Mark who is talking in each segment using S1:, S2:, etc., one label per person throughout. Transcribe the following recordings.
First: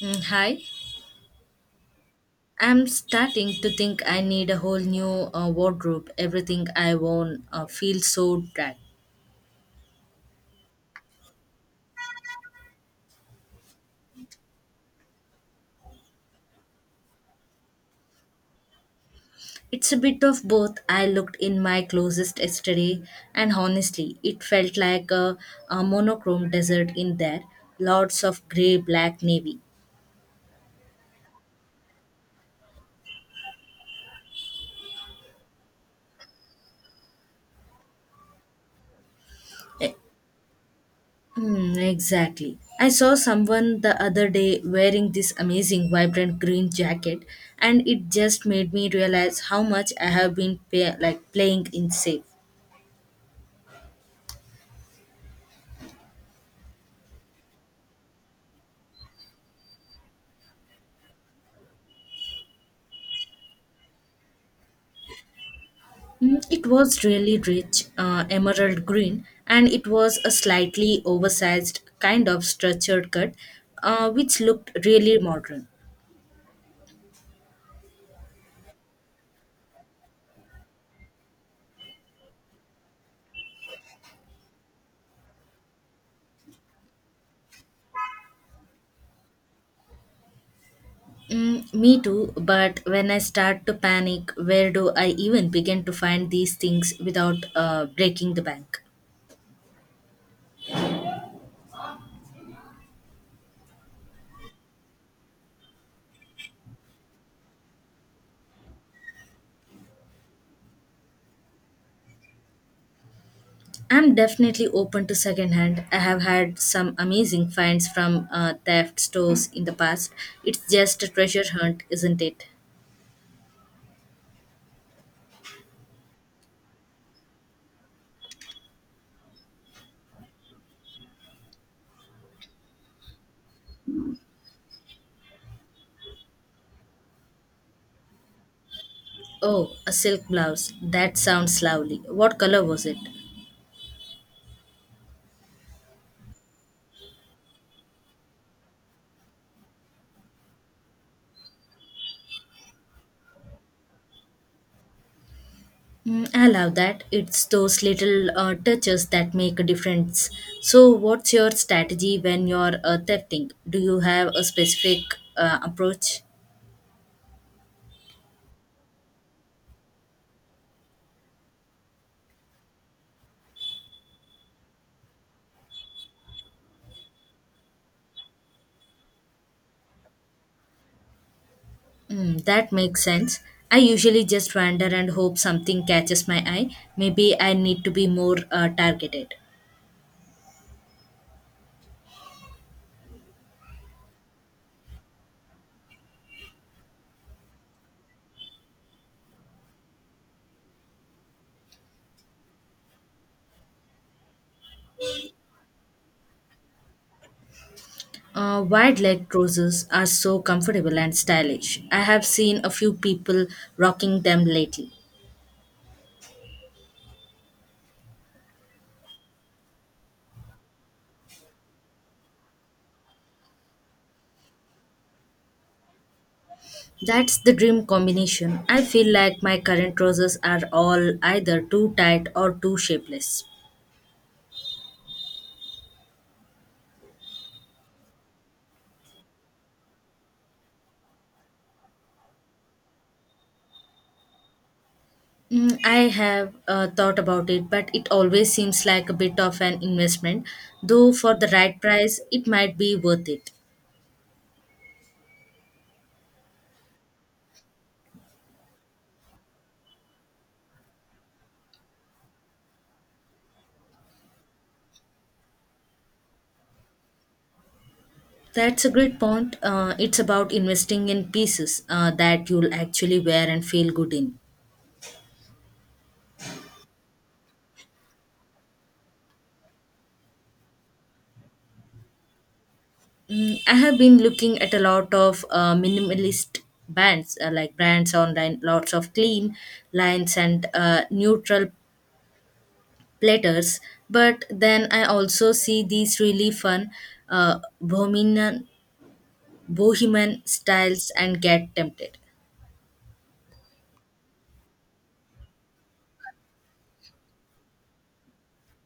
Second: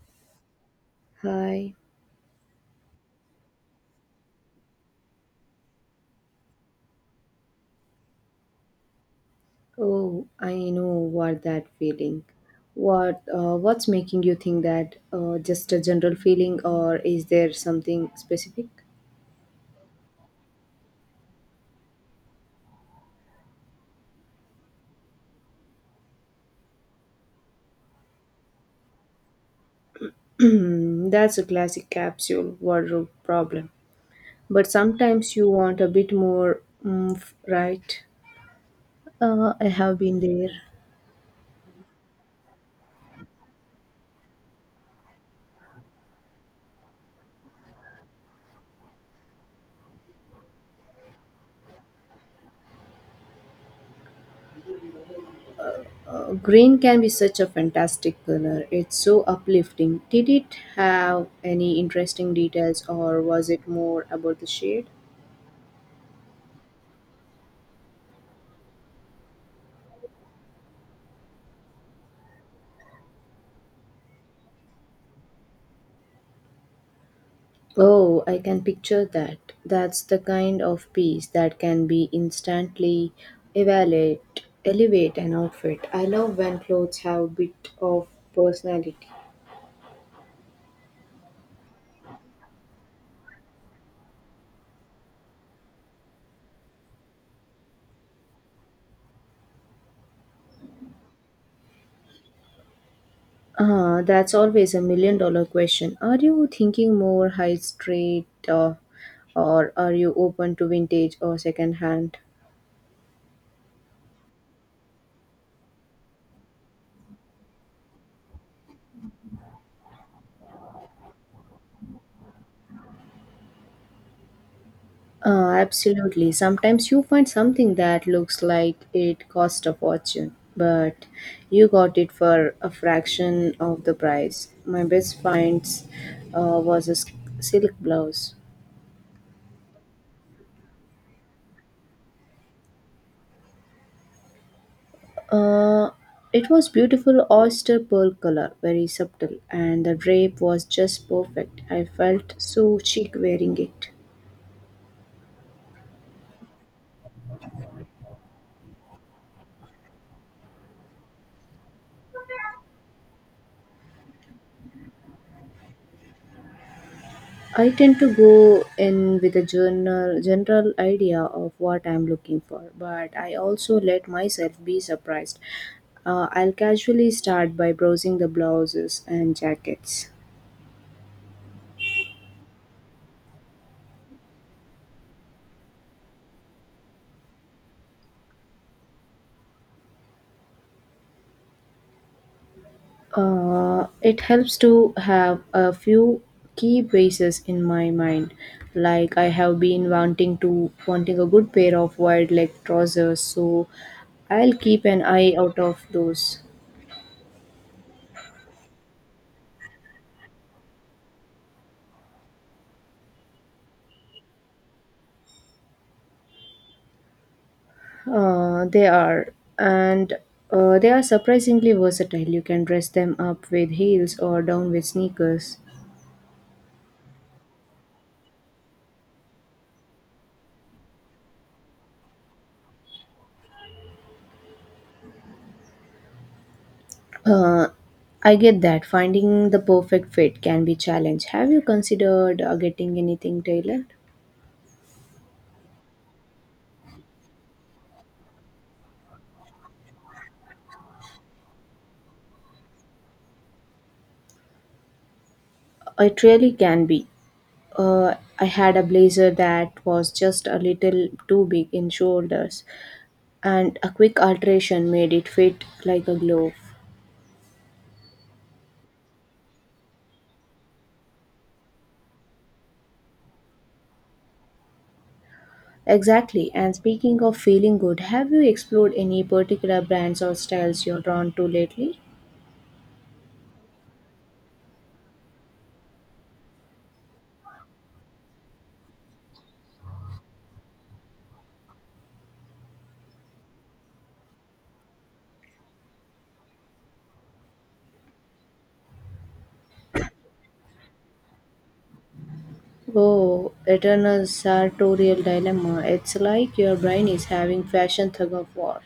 S1: Hi,
S2: Hi.
S1: I'm starting to think I need a whole new wardrobe. Everything I own feels so drab.
S2: Oh, I know what that feeling. What what's making you think that? Just a general feeling, or is there something specific?
S1: It's a bit of both. I looked in my closest yesterday, and honestly, it felt like a monochrome desert in there. Lots of grey, black, navy.
S2: That's a classic capsule wardrobe problem. But sometimes you want a bit more oomph, right? I
S1: Eh,
S2: have been there.
S1: exactly. I saw someone the other day wearing this amazing, vibrant green jacket, and it just made me realize how much I have been playing in safe.
S2: Green can be such a fantastic color. It's so uplifting. Did it have any interesting details, or was it more about the shade?
S1: It was really rich, emerald green, and it was a slightly oversized kind of structured cut, which looked really modern.
S2: Oh, I can picture that. That's the kind of piece that can be instantly evaluate, elevate an outfit. I love when clothes have a bit of personality.
S1: Me too, but when I start to panic, where do I even begin to find these things without breaking the bank?
S2: Ah, that's always a million dollar question. Are you thinking more high street, or are you open to vintage or second hand?
S1: I'm definitely open to secondhand. I have had some amazing finds from theft stores in the past. It's just a treasure hunt, isn't it?
S2: Absolutely. Sometimes you find something that looks like it cost a fortune, but you got it for a fraction of the price. My best finds was silk blouse.
S1: Oh, a silk blouse. That sounds lovely. What color was it?
S2: Uh, it was beautiful oyster pearl color, very subtle, and the drape was just perfect. I felt so chic wearing it.
S1: I love that. It's those little touches that make a difference. So, what's your strategy when you're thrifting? Do you have a specific approach?
S2: I tend to go in with a general idea of what I'm looking for, but I also let myself be surprised. I'll casually start by browsing the blouses and jackets.
S1: That makes sense. I usually just wander and hope something catches my eye. Maybe I need to be more targeted.
S2: It helps to have a few key pieces in my mind, like I have been wanting a good pair of wide leg trousers, so I'll keep an eye out of those.
S1: Wide leg trousers are so comfortable and stylish. I have seen a few people rocking them lately.
S2: Uh, they are, and they are surprisingly versatile. You can dress them up with heels or down with sneakers.
S1: That's the dream combination. I feel like my current roses are all either too tight or too shapeless.
S2: Uh, I get that finding the perfect fit can be challenge. Have you considered getting anything tailored?
S1: I have thought about it, but it always seems like a bit of an investment, though for the right price, it might be worth it.
S2: It really can be. Uh, I had a blazer that was just a little too big in shoulders, and a quick alteration made it fit like a glove.
S1: That's a great point. It's about investing in pieces that you'll actually wear and feel good in.
S2: Exactly. And speaking of feeling good, have you explored any particular brands or styles you're drawn to lately?
S1: I have been looking at a lot of minimalist brands, like brands online, lots of clean lines and neutral platters, but then I also see these really fun uh, bohemian bohemian styles and get tempted.
S2: Oh, eternal sartorial dilemma. It's like your brain is having fashion tug of war.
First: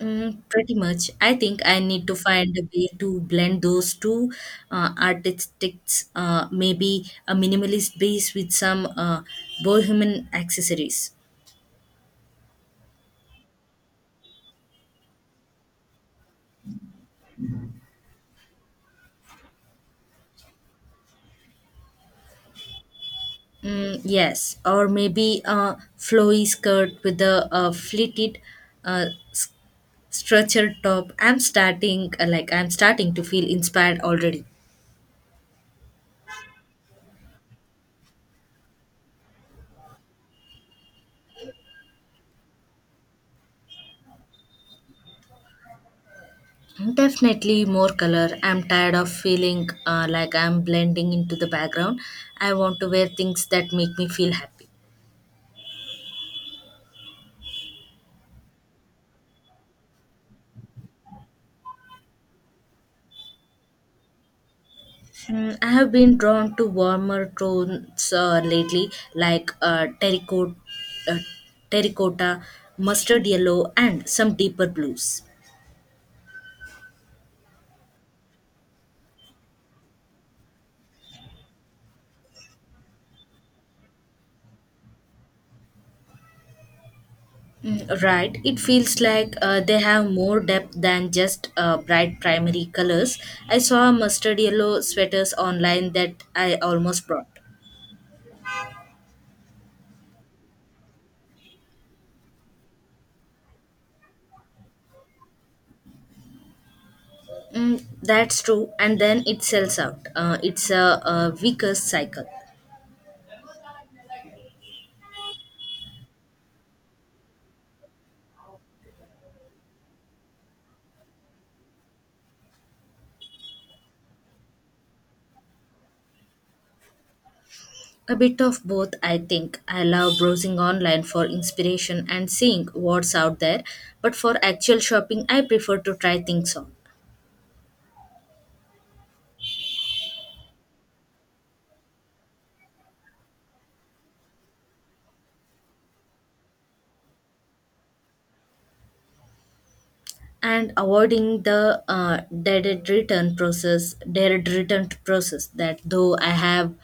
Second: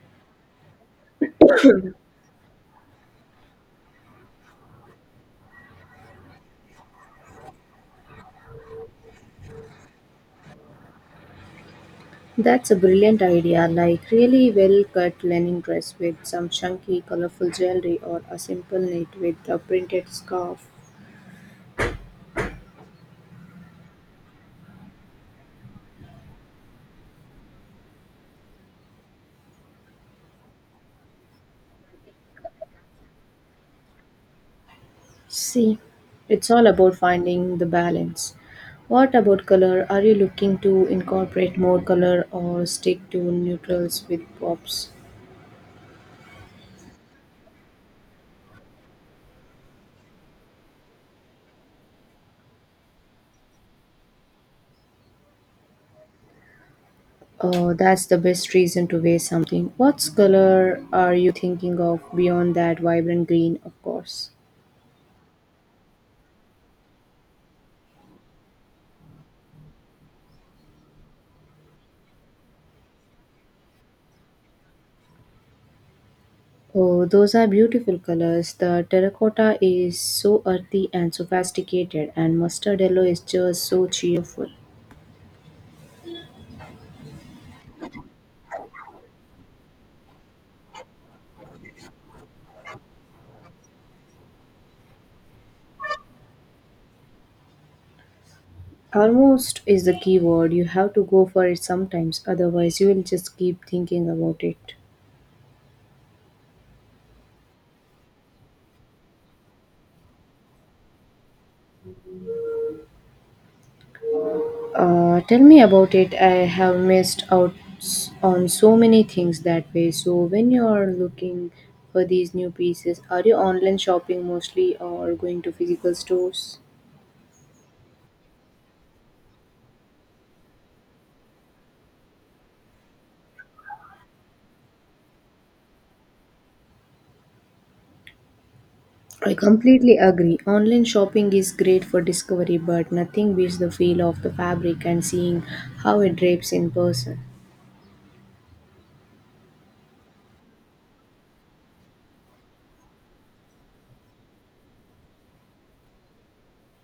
S1: Pretty much. I think I need to find a way to blend those two artistics, maybe a minimalist base with some bohemian accessories.
S2: That's a brilliant idea, like really well cut linen dress with some chunky, colorful jewelry or a simple knit with a printed scarf.
S1: Yes, or maybe a flowy skirt with a, fleated uh, structured top. I'm starting to feel inspired already.
S2: See, it's all about finding the balance. What about color? Are you looking to incorporate more color or stick to neutrals with pops?
S1: Definitely more color. I'm tired of feeling like I'm blending into the background. I want to wear things that make me feel happy.
S2: Oh, that's the best reason to wear something. What color are you thinking of beyond that vibrant green, of course?
S1: I have been drawn to warmer tones lately, like terracotta, uh, terracotta mustard yellow, and some deeper blues.
S2: Oh, those are beautiful colors. The terracotta is so earthy and sophisticated, and mustard yellow is just so cheerful.
S1: Right. It feels like they have more depth than just bright primary colors. I saw mustard yellow sweaters online that I almost bought.
S2: Almost is the key word. You have to go for it sometimes, otherwise, you will just keep thinking about it.
S1: That's true. And then it sells out. It's a weaker cycle.
S2: Tell me about it. I have missed out on so many things that way. So, when you are looking for these new pieces, are you online shopping mostly or going to physical stores?
S1: A bit of both, I think. I love browsing online for inspiration and seeing what's out there. But for actual shopping, I prefer to try things on.
S2: I completely agree. Online shopping is great for discovery, but nothing beats the feel of the fabric and seeing how it drapes in person.
S1: And avoiding the dead return process that, though I have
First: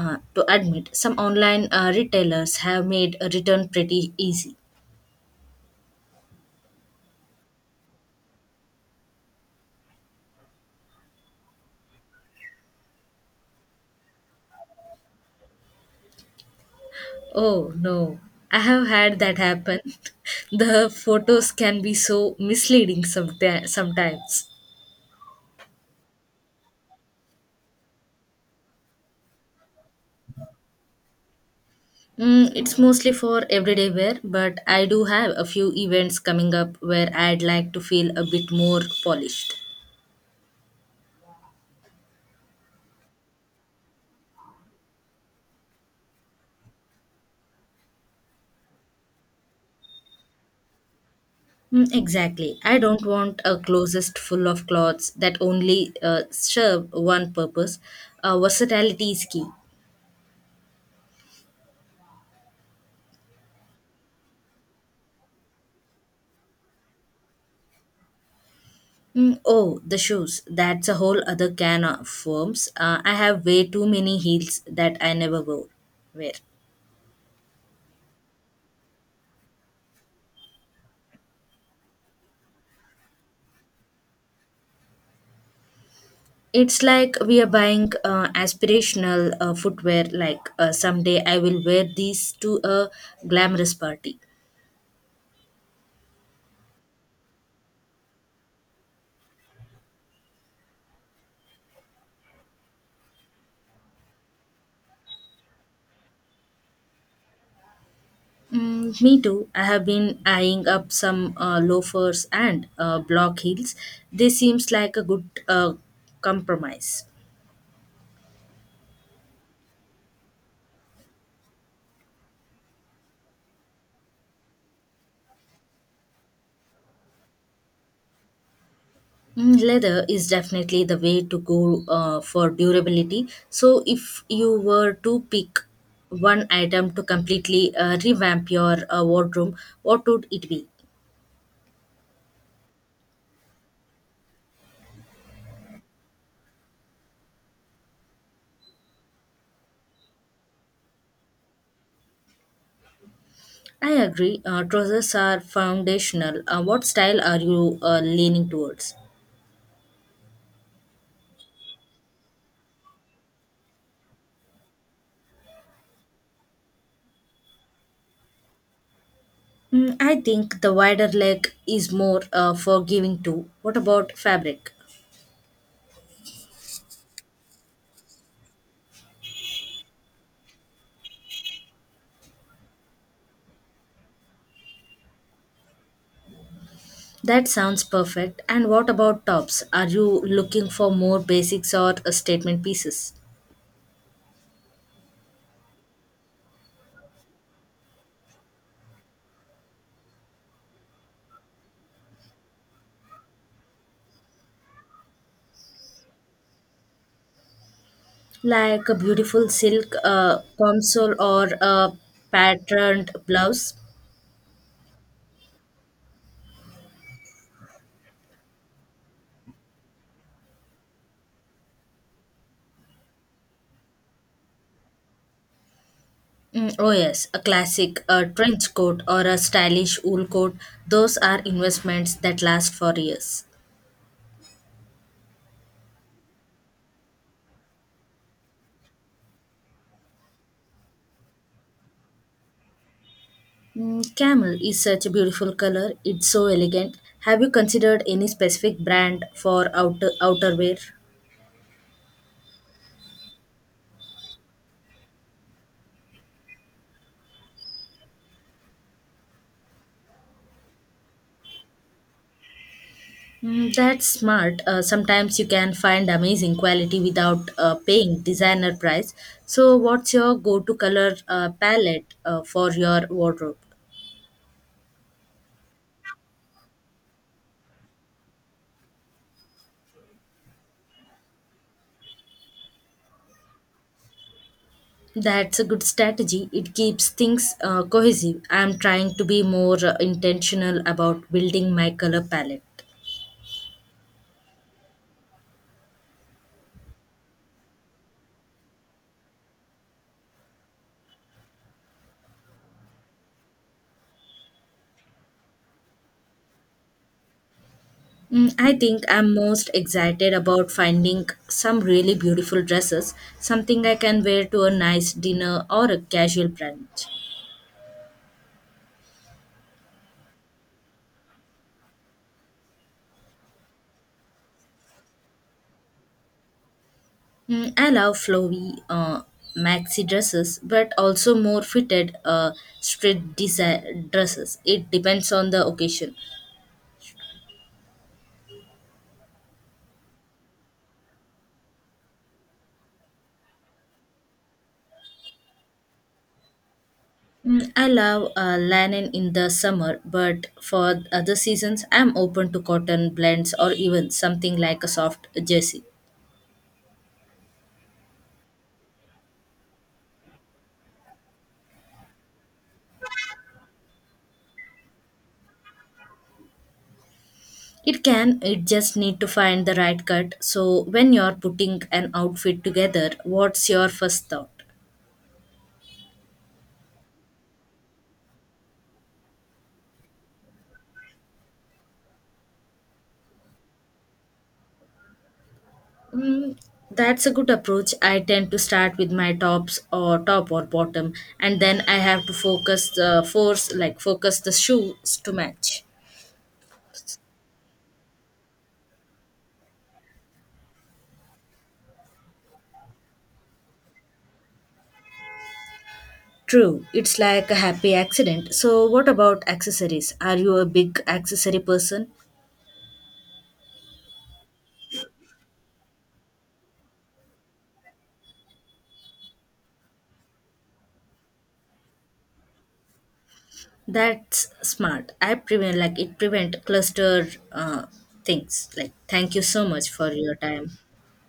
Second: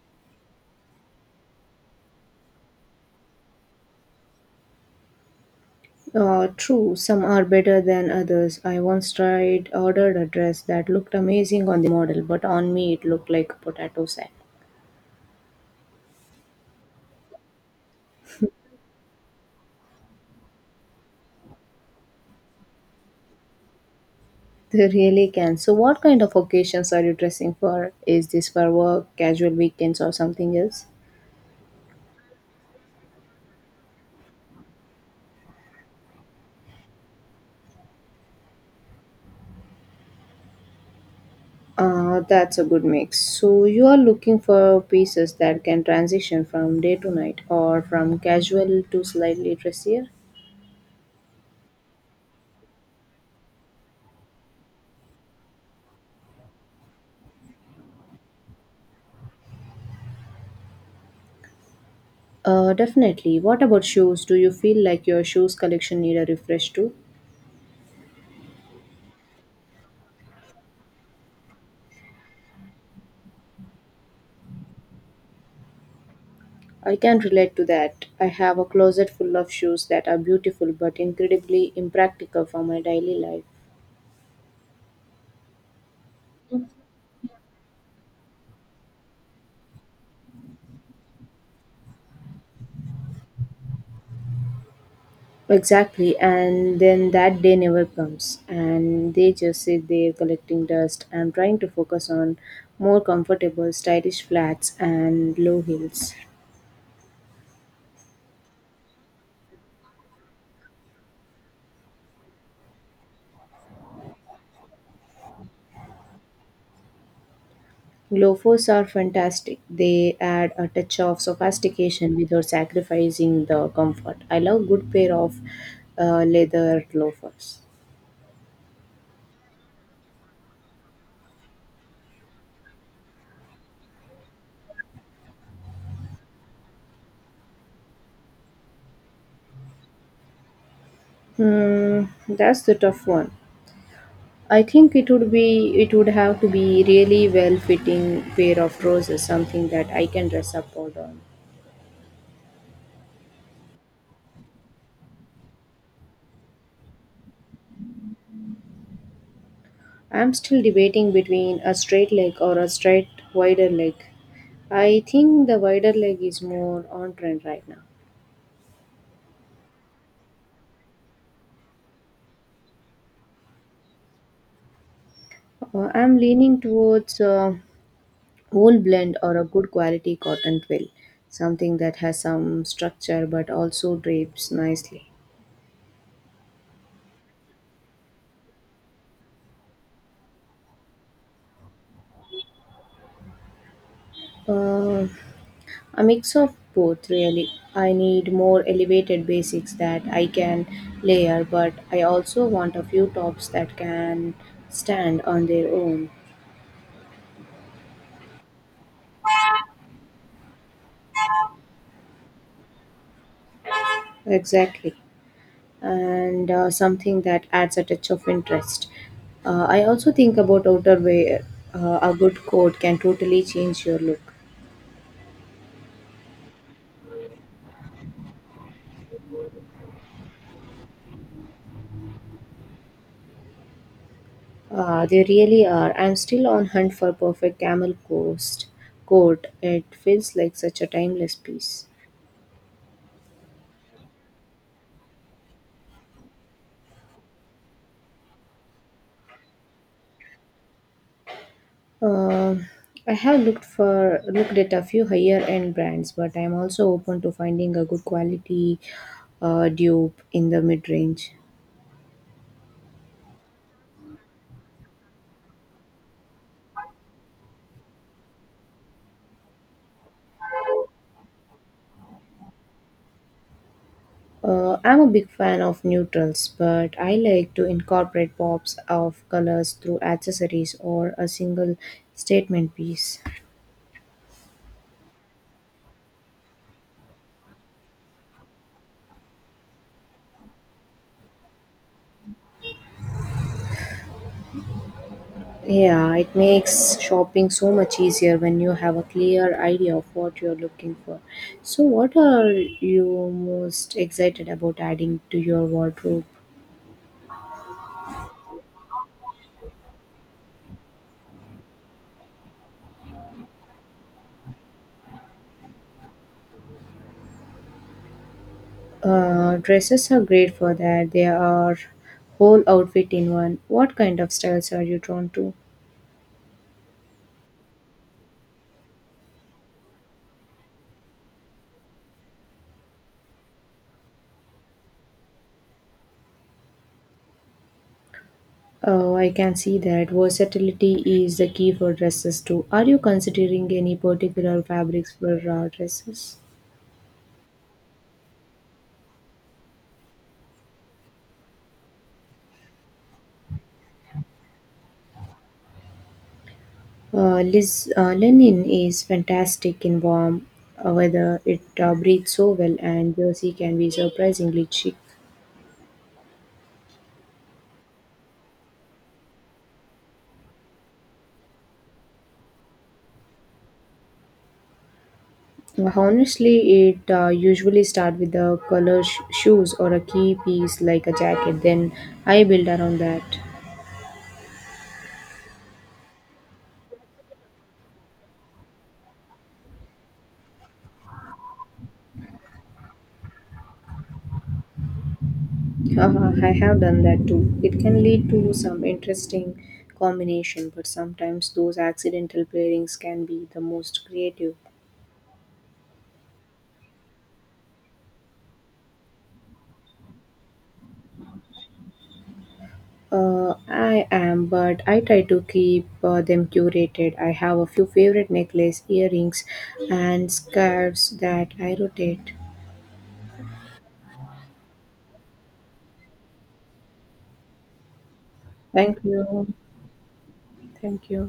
S1: to admit, some online retailers have made a return pretty easy.
S2: True, some are better than others. I once tried ordered a dress that looked amazing on the model, but on me it looked like a potato sack.
S1: Oh no, I have had that happen. The photos can be so misleading sometimes.
S2: They really can. So, what kind of occasions are you dressing for? Is this for work, casual weekends, or something else?
S1: It's mostly for everyday wear, but I do have a few events coming up where I'd like to feel a bit more polished.
S2: That's a good mix. So, you are looking for pieces that can transition from day to night or from casual to slightly dressier?
S1: Exactly. I don't want a closest full of clothes that only serve one purpose. Versatility is key.
S2: Definitely. What about shoes? Do you feel like your shoes collection need a refresh too?
S1: Oh, the shoes. That's a whole other can of worms. I have way too many heels that I never wore. Wear.
S2: I can relate to that. I have a closet full of shoes that are beautiful but incredibly impractical for my daily life.
S1: It's like we are buying aspirational footwear, like someday I will wear these to a glamorous party.
S2: Exactly, and then that day never comes, and they just sit there collecting dust. I'm trying to focus on more comfortable, stylish flats and low heels.
S1: Me too. I have been eyeing up some loafers and block heels. This seems like a good compromise.
S2: Loafers are fantastic. They add a touch of sophistication without sacrificing the comfort. I love good pair of leather loafers.
S1: Leather is definitely the way to go for durability. So, if you were to pick one item to completely revamp your wardrobe, what would it be?
S2: Hmm, that's the tough one. I think it would have to be really well fitting pair of trousers, something that I can dress up or down.
S1: I agree. Trousers are foundational. What style are you leaning towards?
S2: I'm still debating between a straight leg or a straight wider leg. I think the wider leg is more on trend right now.
S1: I think the wider leg is more forgiving too. What about fabric?
S2: I'm leaning towards a wool blend or a good quality cotton twill, something that has some structure but also drapes nicely.
S1: That sounds perfect. And what about tops? Are you looking for more basics or statement pieces?
S2: Uh, A mix of both, really. I need more elevated basics that I can layer, but I also want a few tops that can stand on their own.
S1: Like a beautiful silk console or a patterned blouse?
S2: Exactly. And something that adds a touch of interest. I also think about outerwear. A good coat can totally change your look.
S1: Oh, yes, a classic trench coat or a stylish wool coat. Those are investments that last for years.
S2: They really are. I'm still on hunt for perfect camel coast coat. It feels like such a timeless piece.
S1: Camel is such a beautiful color. It's so elegant. Have you considered any specific brand for outerwear?
S2: Uh, I have looked for looked at a few higher end brands, but I'm also open to finding a good quality dupe in the mid range.
S1: That's smart. Sometimes you can find amazing quality without paying designer price. So, what's your go-to color palette for your wardrobe?
S2: I'm a big fan of neutrals, but I like to incorporate pops of colors through accessories or a single statement piece.
S1: That's a good strategy. It keeps things cohesive. I'm trying to be more intentional about building my color palette.
S2: Yeah, it makes shopping so much easier when you have a clear idea of what you're looking for. So, what are you most excited about adding to your wardrobe?
S1: I think I'm most excited about finding some really beautiful dresses, something I can wear to a nice dinner or a casual brunch.
S2: Dresses are great for that. They are whole outfit in one. What kind of styles are you drawn to?
S1: I love flowy maxi dresses, but also more fitted straight dresses. It depends on the occasion.
S2: Oh, I can see that versatility is the key for dresses too. Are you considering any particular fabrics for dresses?
S1: I love linen in the summer, but for other seasons, I'm open to cotton blends or even something like a soft jersey.
S2: Linen is fantastic in warm weather. It breathes so well, and jersey can be surprisingly chic.
S1: It can, it just need to find the right cut. So when you're putting an outfit together, what's your first thought?
S2: Honestly, it usually start with the color shoes or a key piece like a jacket. Then I build around that.
S1: Mm, that's a good approach. I tend to start with my top or bottom, and then I have to focus the shoes to match.
S2: Haha, I have done that too. It can lead to some interesting combination, but sometimes those accidental pairings can be the most creative.
S1: True, it's like a happy accident. So, what about accessories? Are you a big accessory person?
S2: I am, but I try to keep them curated. I have a few favorite necklace, earrings, and scarves that I rotate.
S1: That's smart. I prevent like it prevent cluster things. Like,
S2: Thank
S1: thank you
S2: you.
S1: so much for your time.
S2: Thank you.